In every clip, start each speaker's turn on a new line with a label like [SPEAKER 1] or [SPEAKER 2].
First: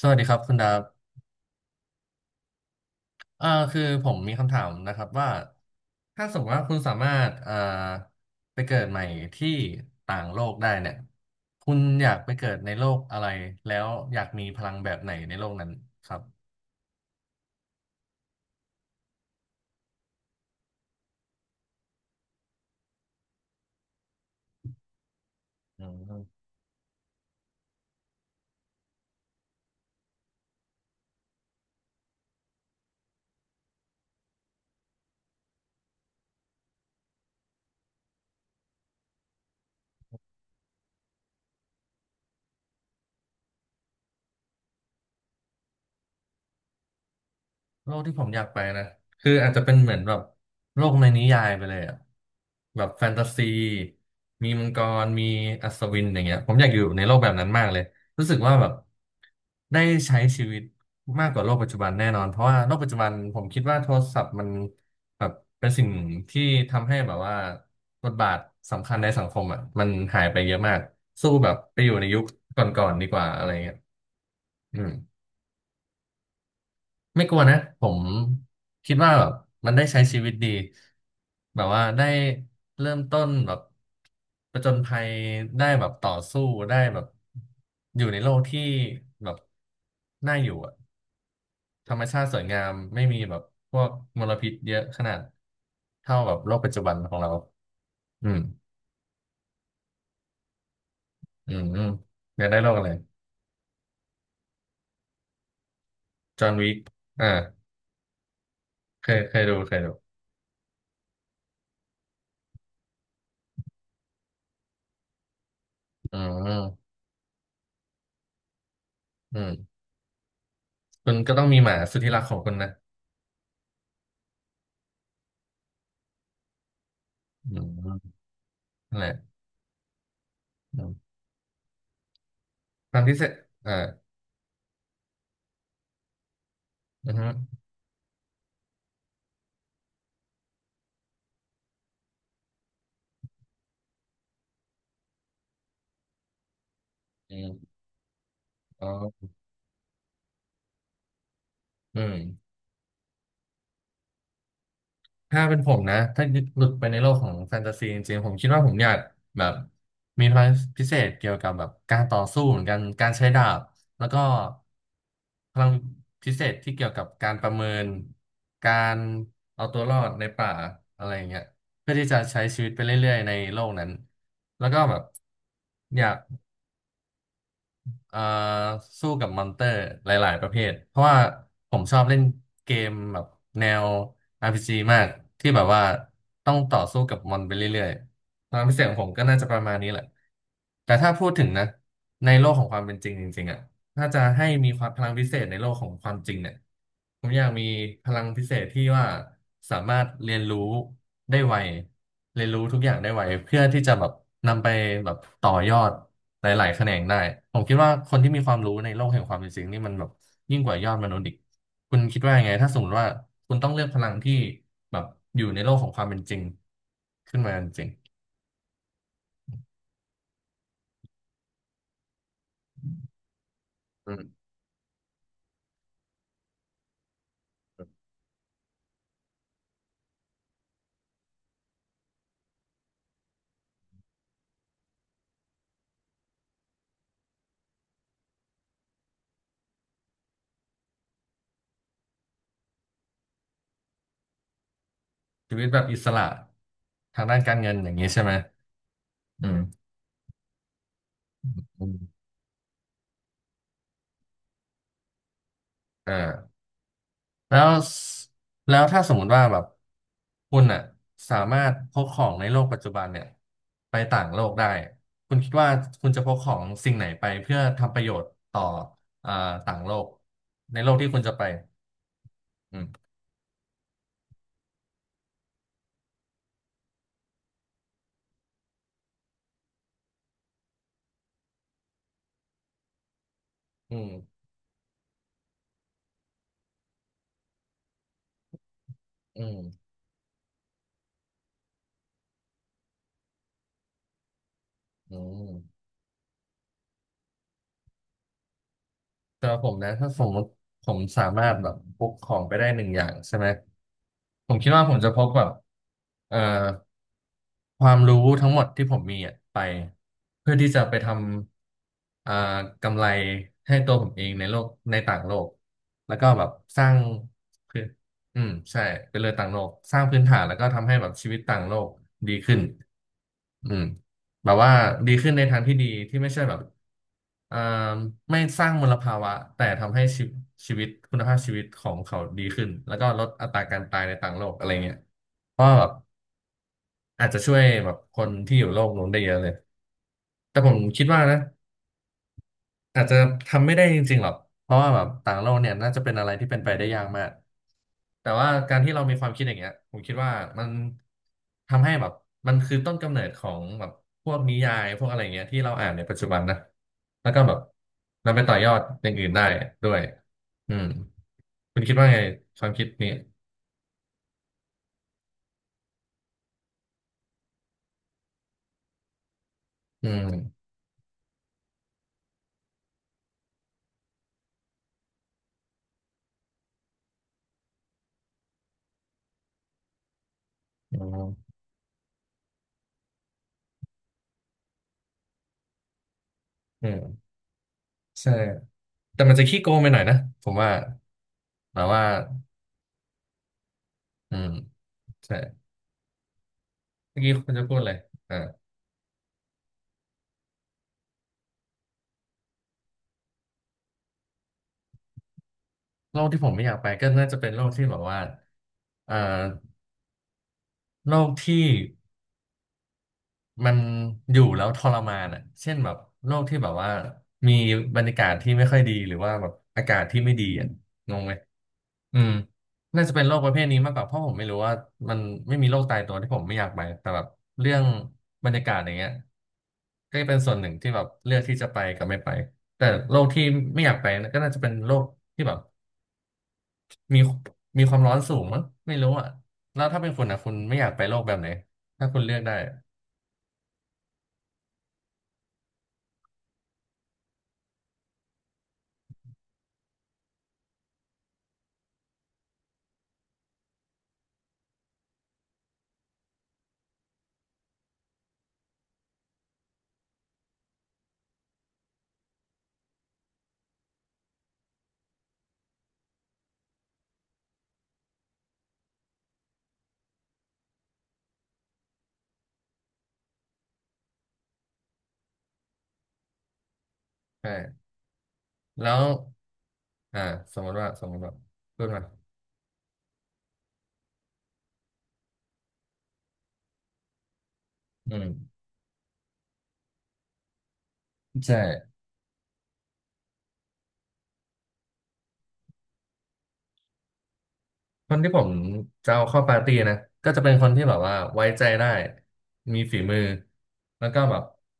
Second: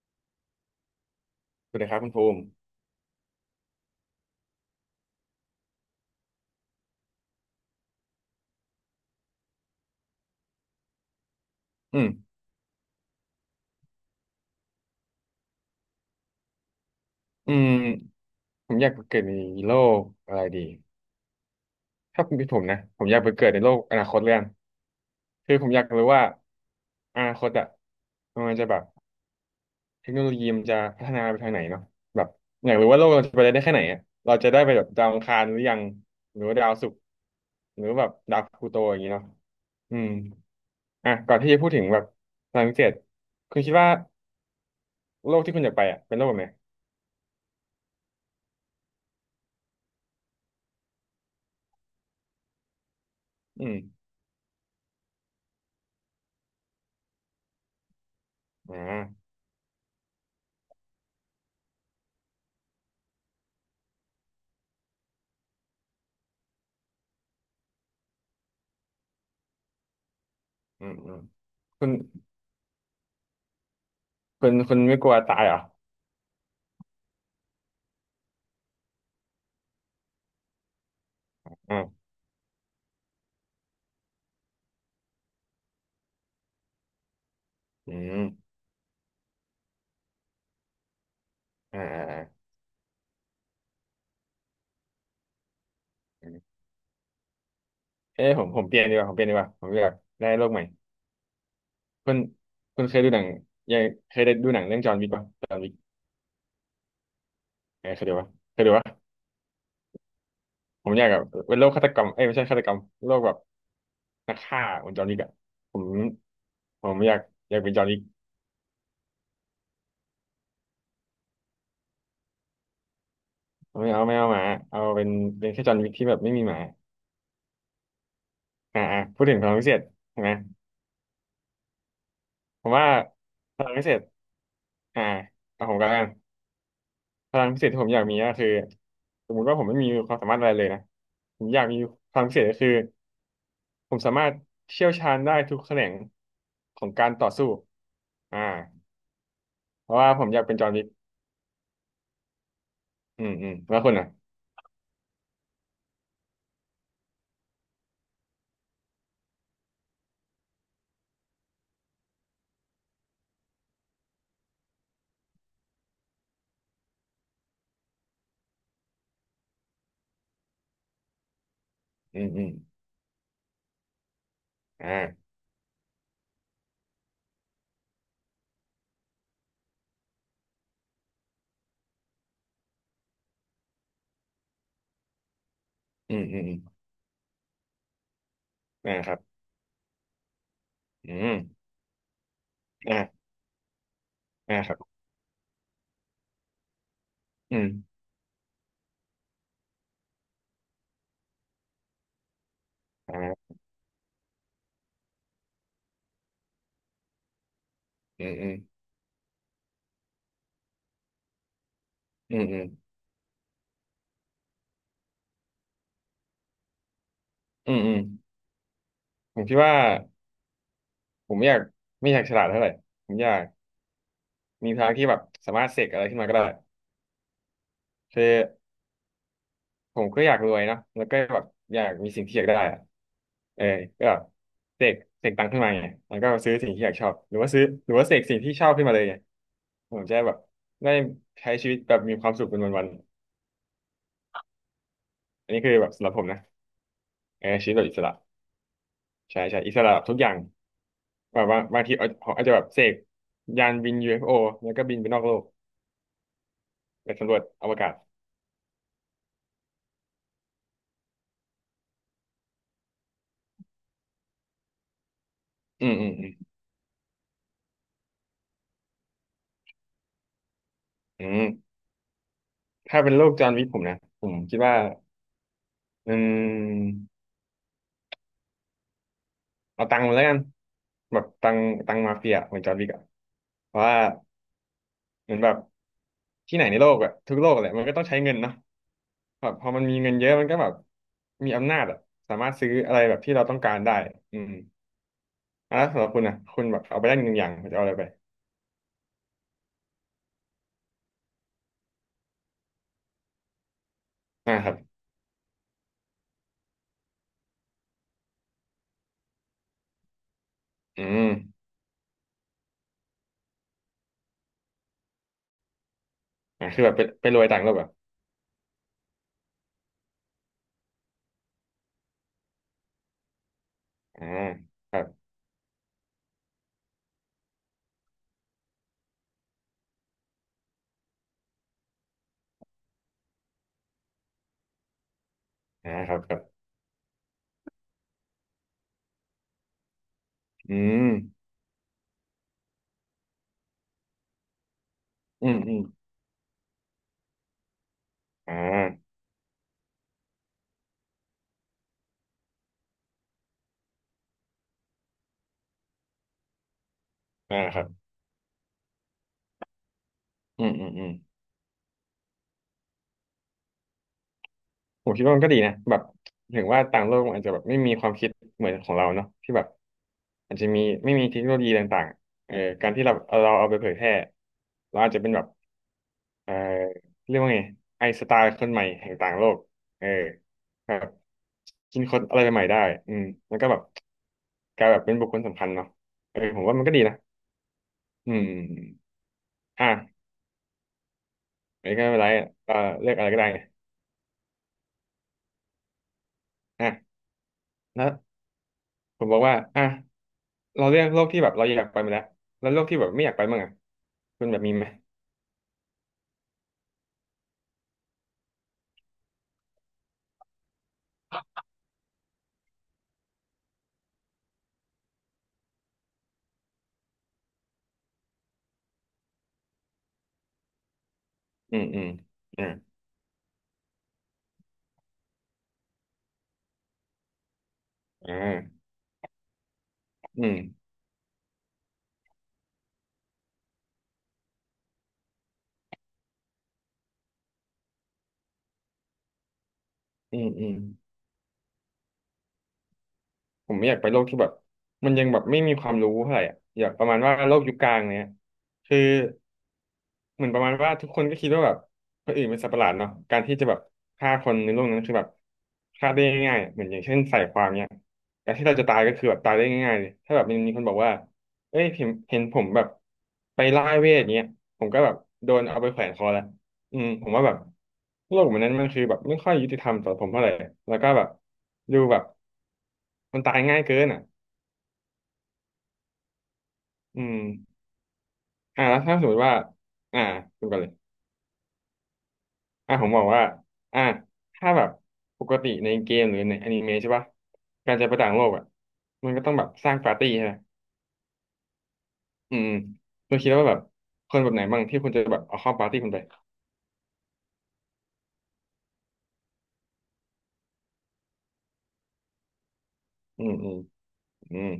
[SPEAKER 1] สวัสดีครับคุณดาบ
[SPEAKER 2] สวัสดีครับคุณภูมิ
[SPEAKER 1] เอ่อคือผมมีคำถามนะครับว่า ถ้าสมมติว่าคุณสามารถไปเกิดใหม่ที่ต่างโลกได้เนี่ยคุณ
[SPEAKER 2] อื
[SPEAKER 1] อ
[SPEAKER 2] ม
[SPEAKER 1] ยากไปเกิดในโลกอะไรแล้วอยากมีพลังแบบไหนในโลกนั้นครับ
[SPEAKER 2] อืมผมอยากไปเกิดในโลกอะไรดีถ้าผมเป็นพี่ผมนะผมอยากไปเกิดในโลกอนาคตเรื่องคือผมอยากรู้ว่าอนาคตอะมันจะแบบเทคโนโลยีมันจะพัฒนาไปทางไหนเนาะแบบอยากรู้ว่าโลกเราจะไปได้แค่ไหนอะเราจะได้ไปแบบดาวอังคารหรือยังหรือว่าดาวศุกร์หรือว่าแบบดาวพลูโตอย่างนี้เนาะอืมอ่ะก่อนที่จะพูดถึงแบบพลังพิเศษคุณคิดว่าโลกที่คุณอยากไปอะเป็นโลกแบบไหน
[SPEAKER 1] โลกที่ผมอยากไปนะคืออาจจะเป็นเหมือนแบบโลกในนิยายไปเลยอะแบบแฟนตาซี
[SPEAKER 2] อืม
[SPEAKER 1] มีมังกรมีอัศวินอย่างเงี้ยผมอยากอยู่ในโลกแบบนั้นมากเลยรู้สึกว่าแบบ
[SPEAKER 2] อ่า
[SPEAKER 1] ได้ใช้ชีวิตมากกว่าโลกปัจจุบันแน่นอนเพราะว่าโลกปัจจุบันผมคิดว่าโทรศัพท์มันแบบเป็นสิ่งที่ทำให้แบบว่าบทบาทสำคัญในสังคมอ่ะมันหายไปเยอะมาก
[SPEAKER 2] อืมอืม
[SPEAKER 1] สู้แบบไป
[SPEAKER 2] คุ
[SPEAKER 1] อ
[SPEAKER 2] ณ
[SPEAKER 1] ยู่ในยุคก่อนๆดีกว่าอะไรเงี้ย
[SPEAKER 2] คุณคุ
[SPEAKER 1] อื
[SPEAKER 2] ณ
[SPEAKER 1] ม
[SPEAKER 2] ไม่กลัวตายเหรอ
[SPEAKER 1] ไม่กลัวนะผมคิดว่าแบบมันได้ใช้ชีวิตดีแบบ
[SPEAKER 2] อื
[SPEAKER 1] ว่าได้
[SPEAKER 2] ม
[SPEAKER 1] เริ่มต้นแบบประจญภัยได้แบบต่อสู้ได้แบบ
[SPEAKER 2] อื
[SPEAKER 1] อยู่ใน
[SPEAKER 2] ม
[SPEAKER 1] โลกที่แบบน่าอยู่อะ
[SPEAKER 2] อ่า
[SPEAKER 1] ธรรม
[SPEAKER 2] อ่า
[SPEAKER 1] ชาติสวยงามไม่มีแบบพวกมลพิษเยอะขนาดเท่าแบบโล
[SPEAKER 2] อ่า
[SPEAKER 1] กปัจจุบันของเรา
[SPEAKER 2] เอ้
[SPEAKER 1] อื
[SPEAKER 2] ย
[SPEAKER 1] ม
[SPEAKER 2] ผมเปลี่ยนดีกว่าผมเปลี่ยนดีกว่าผมอยากได้โลกใหม่
[SPEAKER 1] อืมอืม
[SPEAKER 2] คุณ
[SPEAKER 1] อยากได้โลก
[SPEAKER 2] คุ
[SPEAKER 1] อะ
[SPEAKER 2] ณ
[SPEAKER 1] ไร
[SPEAKER 2] เคยดูหนังยังเคยได้ดูหนังเรื่องจอห์นวิกป่ะจอห์นวิก
[SPEAKER 1] จอห์นวิกอ่า
[SPEAKER 2] เออเคยดูป่ะเคยดู
[SPEAKER 1] เค
[SPEAKER 2] ป่ะ
[SPEAKER 1] ยเคยดูเคยดู
[SPEAKER 2] ผมอยากแบบเป็นโลกฆาตกรรมเอ้ยไม่ใช่ฆาตกรรมโลกแบบนักฆ่าเหมือนจอห์นวิกอะผม
[SPEAKER 1] อื
[SPEAKER 2] ผ
[SPEAKER 1] ม
[SPEAKER 2] มอยากอยากเป็นจอห์นวิก
[SPEAKER 1] อืมคุณก็ต้องมีหมาสุดที่รักของคุณนะ
[SPEAKER 2] ไม่เอาไม่เอาหมาเอาเป็นเป็นแค่จอห์นวิกที่แบบไม่มีหมา
[SPEAKER 1] อืมน
[SPEAKER 2] อ่าอ่า
[SPEAKER 1] ั่นแหละ
[SPEAKER 2] พูดถึงพลังพิเศษใช่ไหม
[SPEAKER 1] อืม
[SPEAKER 2] ผมว่า
[SPEAKER 1] ความพิเศษ
[SPEAKER 2] พลัง
[SPEAKER 1] อ่า
[SPEAKER 2] พิเศษอ่าเอาผมก็แล้วกัน
[SPEAKER 1] อือฮึ
[SPEAKER 2] พลังพิเศษที่ผมอยากมีก็คือสมมุติว่าผมไม่มีความสามารถอะไรเลยนะผมอยากมีพลังพิเศษก็คือผมสามารถเชี่ยวชาญได้ทุกแขนงของการต่อ
[SPEAKER 1] อื
[SPEAKER 2] สู้
[SPEAKER 1] ม
[SPEAKER 2] อ่า
[SPEAKER 1] อ๋อ
[SPEAKER 2] เพราะว่าผมอยากเป็นจอห์นวิก
[SPEAKER 1] อืม
[SPEAKER 2] อืมอืมแล้วคุณอ่ะ
[SPEAKER 1] ถ้าเป็นผมนะถ้าหลุดไปในโลกของแฟนตาซีจริงๆผมคิดว่าผมอยากแบบมีพลังพิเศษเกี่ยวกับแบบการต่อสู้เหมือนกันการใช้ดาบแล้วก็พลังพิเศษที่เกี่ยวกับการประเมินการเอาตัวรอดในป่าอะไรอย่างเงี้ยเพื่อที่
[SPEAKER 2] อื
[SPEAKER 1] จะ
[SPEAKER 2] มอื
[SPEAKER 1] ใช้
[SPEAKER 2] ม
[SPEAKER 1] ชีวิตไปเรื่อยๆในโลกนั้นแล้วก็แบบ
[SPEAKER 2] อ่า
[SPEAKER 1] อยาก เอ่อสู้กับมอนเตอร์หลายๆประเภทเพราะว่าผมชอบเล่นเกมแบบแนว RPG มากที่แบบว่า
[SPEAKER 2] อืมอืม
[SPEAKER 1] ต้
[SPEAKER 2] อื
[SPEAKER 1] องต่
[SPEAKER 2] ม
[SPEAKER 1] อสู้กับมอนไปเรื่อยๆความพิเศษ
[SPEAKER 2] อ่า
[SPEAKER 1] ของผ
[SPEAKER 2] ค
[SPEAKER 1] ม
[SPEAKER 2] รับ
[SPEAKER 1] ก็น่าจะประมาณนี้แหละแต่
[SPEAKER 2] อื
[SPEAKER 1] ถ้าพูด
[SPEAKER 2] ม
[SPEAKER 1] ถึงนะในโลกของความเป็นจริงจ
[SPEAKER 2] อ่า
[SPEAKER 1] ริงๆอ่ะ ถ้าจะให้
[SPEAKER 2] อ่าค
[SPEAKER 1] มี
[SPEAKER 2] รับ
[SPEAKER 1] ความพลังพิเศษในโลกของความจริงเนี่ยผมอยาก
[SPEAKER 2] อื
[SPEAKER 1] มี
[SPEAKER 2] ม
[SPEAKER 1] พลังพิเศษที่ว่าสามารถเรียนรู้ได้ไวเรียนรู้ทุกอย่างได้
[SPEAKER 2] อ่
[SPEAKER 1] ไว
[SPEAKER 2] า
[SPEAKER 1] เพื่อที่จะแบบนำไปแบบต่อยอดหลายๆแขนงได้ผมคิดว่าคน
[SPEAKER 2] อื
[SPEAKER 1] ที่
[SPEAKER 2] ม
[SPEAKER 1] มี
[SPEAKER 2] อื
[SPEAKER 1] ค
[SPEAKER 2] ม
[SPEAKER 1] วามรู้ในโลกแห่งความเป็นจริงนี่มันแบบยิ่งกว่ายอดมนุษย์อีกคุณคิด
[SPEAKER 2] อื
[SPEAKER 1] ว่า
[SPEAKER 2] ม
[SPEAKER 1] ยังไง
[SPEAKER 2] อืม
[SPEAKER 1] ถ้าสมมติว่าคุณต้องเลือกพลังที่แบบอยู่ในโลกของความเป็นจริงขึ้นมา
[SPEAKER 2] อืม
[SPEAKER 1] จริง
[SPEAKER 2] อืมผมคิดว่าผมไม่อยากไม่อยากฉลาดเท่าไหร่ผมอยาก
[SPEAKER 1] อืม
[SPEAKER 2] มีพลังที่แบบสามารถเสกอะไรขึ้นมาก็ได้คือ ผมก็อยากรวยเนาะแล้วก็แบบอยากมีสิ่งที่อยากได้อะเออก็แบบเสกเสกตังค์ขึ้นมาไงแล้วก็ซื้อสิ่งที่อยากชอบหรือว่าซื้อหรือว่าเสกสิ่งที่ชอบขึ้นมาเลยไงผมจะได้แบบได้ใช้ชีวิตแบบมีความสุขเป็นวันๆอัน
[SPEAKER 1] ชี
[SPEAKER 2] นี้
[SPEAKER 1] วิต
[SPEAKER 2] คือ
[SPEAKER 1] แบบ
[SPEAKER 2] แบบ
[SPEAKER 1] อิ
[SPEAKER 2] สำห
[SPEAKER 1] ส
[SPEAKER 2] รับผ
[SPEAKER 1] ระ
[SPEAKER 2] มนะ
[SPEAKER 1] ทางด้าน
[SPEAKER 2] เออ
[SPEAKER 1] การ
[SPEAKER 2] ชี
[SPEAKER 1] เงิ
[SPEAKER 2] วิต
[SPEAKER 1] น
[SPEAKER 2] แบบ
[SPEAKER 1] อ
[SPEAKER 2] อิ
[SPEAKER 1] ย่าง
[SPEAKER 2] ส
[SPEAKER 1] นี้
[SPEAKER 2] ระ
[SPEAKER 1] ใช่ไหม
[SPEAKER 2] ใช่
[SPEAKER 1] อื
[SPEAKER 2] ใช่
[SPEAKER 1] ม
[SPEAKER 2] อิสระแบบทุกอย่างแบบว่าบาง
[SPEAKER 1] อื
[SPEAKER 2] ทีเอา
[SPEAKER 1] ม
[SPEAKER 2] ผมอาจจะแบบเสกยานบิน UFO แล้วก็บินไปนอกโลก
[SPEAKER 1] อ่า
[SPEAKER 2] ไปสำรวจ
[SPEAKER 1] แล้
[SPEAKER 2] อว
[SPEAKER 1] ว
[SPEAKER 2] กาศ
[SPEAKER 1] แล้วถ้าสมมติว่าแบบคุณอ่ะสามารถพกของในโลกปัจจุบันเนี่ยไปต่างโลกได้คุณคิดว่า
[SPEAKER 2] อืมอื
[SPEAKER 1] คุ
[SPEAKER 2] ม
[SPEAKER 1] ณจะ
[SPEAKER 2] อื
[SPEAKER 1] พกข
[SPEAKER 2] ม
[SPEAKER 1] องสิ่งไหนไปเพื่อทำประโยชน์ต่ออ่าต่างโลกในโลกที่คุ
[SPEAKER 2] อื
[SPEAKER 1] ณจะไป
[SPEAKER 2] ม
[SPEAKER 1] อืม
[SPEAKER 2] ถ้าเป็นโลกจอห์นวิกผมนะผมคิดว่าอืม เอาตังค์มาแล้วกันแบบตังค์ตังค์มาเฟียเหมือนจอร์นวิกอะเพราะ
[SPEAKER 1] อื
[SPEAKER 2] ว่า
[SPEAKER 1] ม
[SPEAKER 2] เหมือนแบบที่ไหนในโลกอะทุกโลกแหละมันก็ต้องใช้เงินเนาะ
[SPEAKER 1] อื
[SPEAKER 2] แบบ
[SPEAKER 1] ม
[SPEAKER 2] พอมันมีเงินเยอะมันก็แบบมีอำนาจอะสามารถซื้ออะไรแบบที่เราต้องการได้อืม
[SPEAKER 1] อืม
[SPEAKER 2] อ่ะแล้วสำหรับคุณอะคุณแบบเอาไปได้หนึ่งอย่างคุณจะเอาอะไรไป
[SPEAKER 1] แต่ว่าผมนะถ้าสมมติผมสามารถแบบพกของไปได้หนึ่งอย่างใช่ไหมผ
[SPEAKER 2] อ่า
[SPEAKER 1] ม
[SPEAKER 2] ค
[SPEAKER 1] คิด
[SPEAKER 2] รับ
[SPEAKER 1] ว่าผมจะพกแบบเอ่อ ความรู้ทั้งหมดที่ผมมีอะไปเพื่อที่จะไป
[SPEAKER 2] อื
[SPEAKER 1] ท
[SPEAKER 2] ม
[SPEAKER 1] ำกำไรให้ตัวผมเองในโลกในต่างโลกแล้วก็แบบ
[SPEAKER 2] อ่า
[SPEAKER 1] ส
[SPEAKER 2] คือแบ
[SPEAKER 1] ร้า
[SPEAKER 2] บ
[SPEAKER 1] ง
[SPEAKER 2] ไปไปรวยต่างโลก
[SPEAKER 1] คือ
[SPEAKER 2] อะ
[SPEAKER 1] อืมใช่เป็นเลยต่างโลกสร้างพื้นฐานแล้วก็ทำให้แบบชีวิตต่างโลกดีขึ้นอืม
[SPEAKER 2] อ่า
[SPEAKER 1] แบบว่า
[SPEAKER 2] ครับ
[SPEAKER 1] ดีขึ้นในทางที่ดีที่ไม่ใช่แบบอ่าไม่สร้างมลภาวะแต่ทำให้ชีวิตคุณภาพชีวิตของเขาดีขึ้นแล้วก็ลดอัตราการตายในต่างโลกอะไรเงี้ยเพราะว่าแบ
[SPEAKER 2] อ่า
[SPEAKER 1] บ
[SPEAKER 2] ครับครับ
[SPEAKER 1] อาจจะช่วยแบบคนที่อยู่โลกนู้นได้เยอะเลยแต่ผ
[SPEAKER 2] อื
[SPEAKER 1] มคิ
[SPEAKER 2] ม
[SPEAKER 1] ดว่านะอาจจะทำไม่ได้จริงๆหรอกเพราะว่าแบบต่าง
[SPEAKER 2] อื
[SPEAKER 1] โล
[SPEAKER 2] ม
[SPEAKER 1] กเนี่
[SPEAKER 2] อื
[SPEAKER 1] ย
[SPEAKER 2] ม
[SPEAKER 1] น่าจะเป็นอะไรที่เป็นไปได้ยากมากแต่ว่า
[SPEAKER 2] อ่
[SPEAKER 1] การที่เรา
[SPEAKER 2] า
[SPEAKER 1] มีความคิดอย่างเงี้ยผมคิดว่ามันทำให้แบบมันคือต้นกำเนิดของแบบพวกนิยายพวกอะไรเงี้ยที่เราอ่านในปัจจุบันนะแล้วก็แบ
[SPEAKER 2] อ่า
[SPEAKER 1] บ
[SPEAKER 2] ครับ
[SPEAKER 1] นำไปต่อยอดอย่างอื่นได้ด้วย
[SPEAKER 2] อืม
[SPEAKER 1] อื
[SPEAKER 2] อื
[SPEAKER 1] ม
[SPEAKER 2] มอืม
[SPEAKER 1] คุณคิดว่าไงความคิดนี้
[SPEAKER 2] ผมคิดว่ามันก็ดีนะแบบถึงว่าต่างโลกมันอาจจะแบบไม่มีความคิดเหมือนของเราเนาะที่แบบ
[SPEAKER 1] อืม
[SPEAKER 2] อาจจะมีไม่มีเทคโนโลยีต่างๆการที่เราเอาเราเอาไปเผยแพร่เราอาจจะเป็นแบบเอ่อเรียกว่าไงไอน์สไตล์คนใหม่แห่งต่างโลกเออแบ
[SPEAKER 1] อื
[SPEAKER 2] บ
[SPEAKER 1] ม
[SPEAKER 2] กินคนอะไรใหม่ๆได้อืมแล้วก็แบบกลายแบบเป็นบุคคลสำคัญเนาะเออผมว่ามัน
[SPEAKER 1] อื
[SPEAKER 2] ก็ดีนะ
[SPEAKER 1] ม
[SPEAKER 2] อื
[SPEAKER 1] ใช่
[SPEAKER 2] ม
[SPEAKER 1] แต่มันจะขี้โกงไปหน่อยนะ
[SPEAKER 2] อ่ะ
[SPEAKER 1] ผมว่าแบ
[SPEAKER 2] อั
[SPEAKER 1] บ
[SPEAKER 2] นนก็
[SPEAKER 1] ว่า
[SPEAKER 2] ไม่เป็นไรเอ่อเลือกอะไรก็ได้ไง
[SPEAKER 1] อืมใช่
[SPEAKER 2] อ่ะ
[SPEAKER 1] เมื่อกี้คุณจะพูดเลย
[SPEAKER 2] แล้ว
[SPEAKER 1] อ่า
[SPEAKER 2] ผมบอกว่าอ่ะเราเลือกโลกที่แบบเราอยากไปมาแล้วแล้วโลกที่แบบไม่อยากไปมั่งอะ คุณแบบมีไหม
[SPEAKER 1] โลกที่ผมไม่อยากไปก็น่าจะเป็นโลกที่แบบว่าเอ่อโลกที่มันอยู่แล้วทรมานอ่ะเช่นแบบโลกที่แบบว่ามีบรรยากาศที่ไม่ค่อยดีหรือว่าแบบอากาศที่ไม่ดีอ่ะงงไหม
[SPEAKER 2] อืมอืม
[SPEAKER 1] อืม
[SPEAKER 2] อ่า
[SPEAKER 1] น่าจะเป็นโรคประเภทนี้มากกว่าเพราะผมไม่รู้ว่ามันไม่มีโรคตายตัวที่ผมไม่อยากไปแต่แบบเรื่อง
[SPEAKER 2] อ
[SPEAKER 1] บรรยากาศ
[SPEAKER 2] ่า
[SPEAKER 1] อย่างเงี้ยก็จะเป็น
[SPEAKER 2] อื
[SPEAKER 1] ส่วน
[SPEAKER 2] ม
[SPEAKER 1] หนึ่งที่แบบเลือกที่จะไปกับไม่ไปแต่โรคที่ไม่อยากไปนะก็น่าจะเป็นโรคที่แบบ มีมีความร้อนสูงมั้งไม่รู้อ่ะแล้วถ้าเป็นคุณ
[SPEAKER 2] อื
[SPEAKER 1] อ่ะ
[SPEAKER 2] ม
[SPEAKER 1] คุณ
[SPEAKER 2] อืม
[SPEAKER 1] ไม่อยากไปโลกแบบไหนถ้าคุณเลือกได้อะ
[SPEAKER 2] ผมไม่อยากไปโลกที่แบบมันยังแบบไม่มีความรู้เท่าไหร่อะอยากประมาณว่าโลกยุคกลางเนี้ย คือ เหมือนประมาณว่าทุกคนก็คิดว่าแบบคนอื่นเป็นสัตว์ประหลาดเนาะการที่จะแบบฆ่าคนในโลกนั้นคือแบบฆ่าได้ง่ายๆอะเหมือนอย่างเช่นใส่ความเนี่ยการที่เราจะตายก็คือแบบตายได้ง่ายๆเลยถ้าแบบมนมีคนบอกว่าเอ้ยเห็นเห็นผมแบบไปล่าเวทเนี้ยผมก็แบบโดนเอาไปแขวนคอแล้วอืมผมว่าแบบโลกแบบนั้นมันคือแบบไม่ค่อยยุติธรรมต่อผมเท่าไหร่แล้วก็แบบดูแบบมันตายง่ายเกินอ่ะอืม
[SPEAKER 1] ใช่
[SPEAKER 2] อ่า
[SPEAKER 1] แล้
[SPEAKER 2] แล้ว
[SPEAKER 1] ว
[SPEAKER 2] ถ้าสมมติว่าอ่า
[SPEAKER 1] อ่าสม
[SPEAKER 2] คุ
[SPEAKER 1] ม
[SPEAKER 2] กัน
[SPEAKER 1] ติ
[SPEAKER 2] เล
[SPEAKER 1] ว่า
[SPEAKER 2] ย
[SPEAKER 1] สมมติว่าพูดมา
[SPEAKER 2] อ่ะผมบอกว่าอ่ะถ้าแบบปกติในเกมหรือในอนิเมะใช่ปะการจะ
[SPEAKER 1] อื
[SPEAKER 2] ไปต่าง
[SPEAKER 1] ม
[SPEAKER 2] โลกอ่ะมันก็ต้องแบบสร้างปาร์ตี้ใช่ไหม
[SPEAKER 1] ใช่
[SPEAKER 2] อืมๆคุณคิดว่าแบบคนแบบไหนบ้างที่คุณจะแบบเอาเข้าปาร์ตี้คุณไป
[SPEAKER 1] คนที่ผมจะเอาเข้าปาร์ตี้นะก็จะเป็นคนที่แบบว่าไว้ใจได้มีฝีมือ
[SPEAKER 2] อืมอืม
[SPEAKER 1] แล้วก็แบบ
[SPEAKER 2] อืม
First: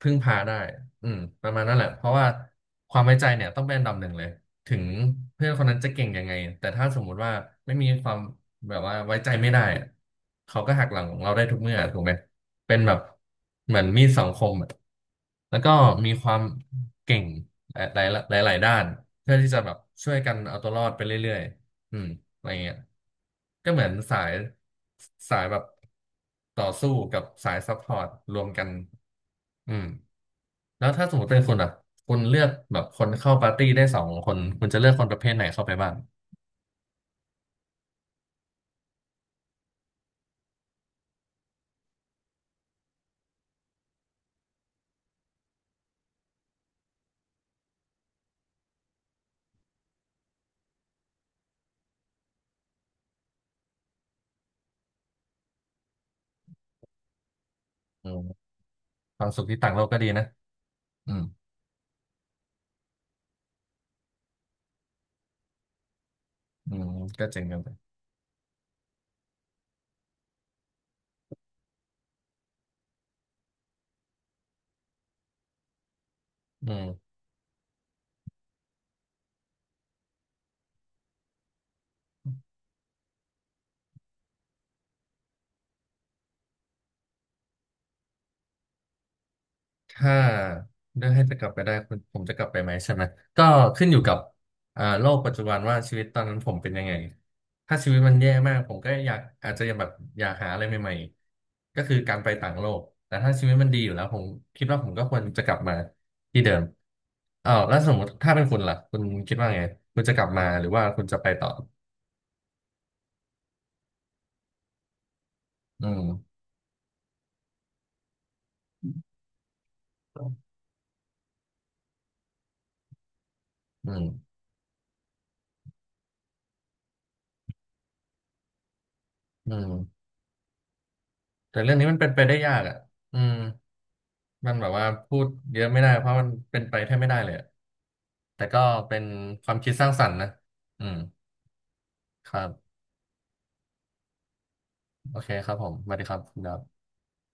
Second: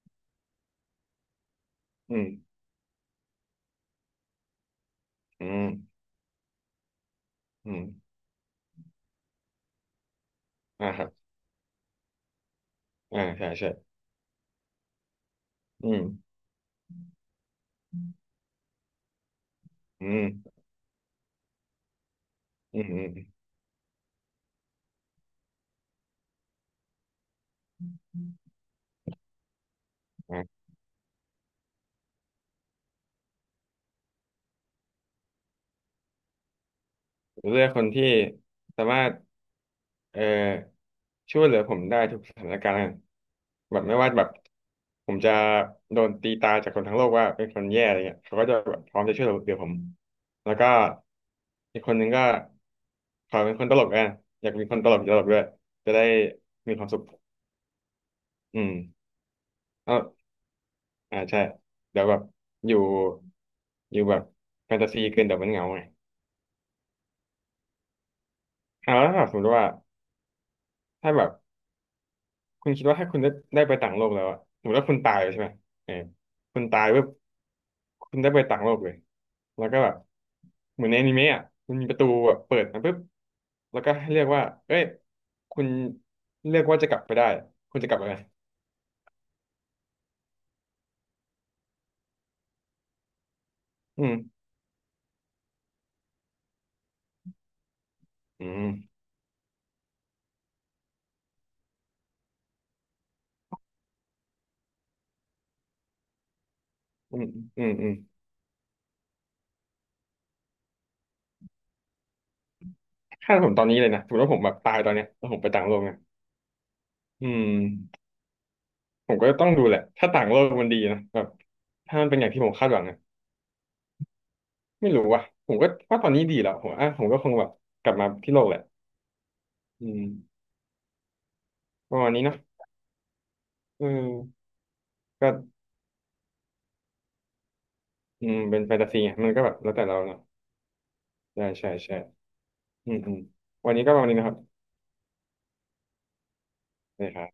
[SPEAKER 1] พึ่งพาได้อืมประมาณนั้นแหละเพราะ
[SPEAKER 2] อืม
[SPEAKER 1] ว่าความไว้ใจเนี่ยต้องเป็นอันดับหนึ่งเลยถึง
[SPEAKER 2] อื
[SPEAKER 1] เพื่อนค
[SPEAKER 2] ม
[SPEAKER 1] นนั้นจะเก่งยังไงแต่ถ้าสมมุติว่า
[SPEAKER 2] อื
[SPEAKER 1] ไม่
[SPEAKER 2] ม
[SPEAKER 1] มีความแบบว่าไว้ใจไม่ได้อะเขาก็หั
[SPEAKER 2] อ่า
[SPEAKER 1] กห
[SPEAKER 2] ค
[SPEAKER 1] ลั
[SPEAKER 2] รั
[SPEAKER 1] ง
[SPEAKER 2] บ
[SPEAKER 1] เราได้ทุกเมื่อถูกไหมเป็นแบบ
[SPEAKER 2] อ่าใช่ใช่
[SPEAKER 1] เหมือนมีดสองคมอะแล้วก็
[SPEAKER 2] อืม
[SPEAKER 1] มีความเก่งหลายหหลายๆด้านเพื่อที่จะแบบ
[SPEAKER 2] อื
[SPEAKER 1] ช่วยกันเอา
[SPEAKER 2] ม
[SPEAKER 1] ตัวรอดไปเรื่อยๆอืม อะไรเงี้ย
[SPEAKER 2] อืมอืม
[SPEAKER 1] ก็เหมือนสายแบบต่อสู้กับสายซัพพอร์ตรวมกันอืม
[SPEAKER 2] อ่า
[SPEAKER 1] แล้วถ้าสมมติเป็นคุณอ่ะคุณเลือกแบบคนเข้าปาร์ตี้ได้สองคน คุณจะเลือกคนประเภทไหนเข้าไปบ้าง
[SPEAKER 2] เลือกคนที่สามารถเอ่อช่วยเหลือผมได้ทุกสถานการณ์แบบไม่ว่าแบบผมจะโดนตีตาจากคนทั้งโลกว่าเป็นคนแย่อะไรเงี้ยเขาก็จะแบบพร้อมจะช่วยเหลือผมแล้วก็อีกคนหนึ่งก็ขอเป็นคนตลกอ่ะอยากมีคนตลกตลกด้วยจะได้มีความสุข
[SPEAKER 1] อืม
[SPEAKER 2] อืม
[SPEAKER 1] ความสุขที่ต่างโลก
[SPEAKER 2] ก็
[SPEAKER 1] ก็ดีนะอื
[SPEAKER 2] อ่า
[SPEAKER 1] ม
[SPEAKER 2] ใช่เดี๋ยวแบบอยู่อยู่แบบแฟนตาซีเกินเดี๋ยวมันเหงาไง
[SPEAKER 1] อืมก็เจ๋งกันไป
[SPEAKER 2] อ่าแล้วถ้าสมมติว่าถ้าแบบ คุณคิดว่าถ้าคุณได้ได้ไปต่างโลกแล้วอะสมมติว่าคุณตายเลยใช่ไหมเออคุณ
[SPEAKER 1] อื
[SPEAKER 2] ตาย
[SPEAKER 1] ม
[SPEAKER 2] ปุ๊บคุณได้ไปต่างโลกเลยแล้วก็แบบเหมือนในอนิเมะอะมันมีประตูแบบเปิดมาปุ๊บแล้วก็ให้เรียกว่าเอ้ยคุณเลือกว่าจะกลับไปได้คุณจะกลับไปไหม
[SPEAKER 1] ถ้าเลือกให้จะกลับไปได้คุณผมจะกลับไปไหมใช่ไหมก็ขึ้นอยู่
[SPEAKER 2] อื
[SPEAKER 1] กับ
[SPEAKER 2] ม
[SPEAKER 1] อ่าโลกปัจจุบันว่าชีวิตตอนนั้นผมเป็นยังไงถ้าชีวิตมันแย่
[SPEAKER 2] อื
[SPEAKER 1] มากผม
[SPEAKER 2] ม
[SPEAKER 1] ก็อยากอาจจะยังแบบอยากหาอะไรใหม่ๆก็คือการไปต่างโลกแต่ถ้าชีวิตมันดีอยู่แล้วผมคิดว่าผมก็ควรจะกลับมาที่เดิม
[SPEAKER 2] อืม
[SPEAKER 1] อ้าว
[SPEAKER 2] อืม
[SPEAKER 1] แล้ว
[SPEAKER 2] อื
[SPEAKER 1] ส
[SPEAKER 2] ม
[SPEAKER 1] มมติถ้าเป็นคุณล่ะคุณคิดว่าไงคุณจะกลับมาหรือว่าคุณจะไปต่อ
[SPEAKER 2] ถ้าผมตอนนี้เลยนะสมมติว่าผมแบบตายตอนเนี้ยแล้วผมไปต่างโลก
[SPEAKER 1] อื
[SPEAKER 2] นะ
[SPEAKER 1] ม
[SPEAKER 2] อืมผมก็ต้องดูแหละ ถ้าต่างโลกมันดีนะแบบถ้ามันเป็นอย่างที่ผมคาดหวังนะ
[SPEAKER 1] อืม
[SPEAKER 2] ไม่รู้ว่ะ ผมก็ว่าตอนนี้ดีแล้วผมอ่ะผมก็คงแบบกลับมาที่โลกแหละ
[SPEAKER 1] อื
[SPEAKER 2] อื
[SPEAKER 1] ม
[SPEAKER 2] ม
[SPEAKER 1] แต่เรื่องนี้
[SPEAKER 2] ป
[SPEAKER 1] มัน
[SPEAKER 2] ระ
[SPEAKER 1] เป็
[SPEAKER 2] มาณ
[SPEAKER 1] นไป
[SPEAKER 2] นี้เน
[SPEAKER 1] ได้
[SPEAKER 2] อะ
[SPEAKER 1] ยากอ่ะอืม
[SPEAKER 2] เออ
[SPEAKER 1] มันแบบว่าพูด
[SPEAKER 2] ก็
[SPEAKER 1] เยอะไม่ได้เพราะมันเป็นไปแทบไม่ได้เลยอะ
[SPEAKER 2] อืม
[SPEAKER 1] แต่
[SPEAKER 2] เป็
[SPEAKER 1] ก็
[SPEAKER 2] นแฟนตาซี
[SPEAKER 1] เป็น
[SPEAKER 2] ไงมันก็
[SPEAKER 1] ค
[SPEAKER 2] แบบ
[SPEAKER 1] วาม
[SPEAKER 2] แล้
[SPEAKER 1] คิ
[SPEAKER 2] ว
[SPEAKER 1] ด
[SPEAKER 2] แต่
[SPEAKER 1] สร้าง
[SPEAKER 2] เรา
[SPEAKER 1] สรร
[SPEAKER 2] เนาะ
[SPEAKER 1] ค์นะอืม
[SPEAKER 2] ใช่ใช่ใช่
[SPEAKER 1] ครับ
[SPEAKER 2] อืมอืมวันนี้ก็ประมาณนี้นะครับ
[SPEAKER 1] โอเคครับผมสวัสดีครับคุณดับ
[SPEAKER 2] ได้ครับ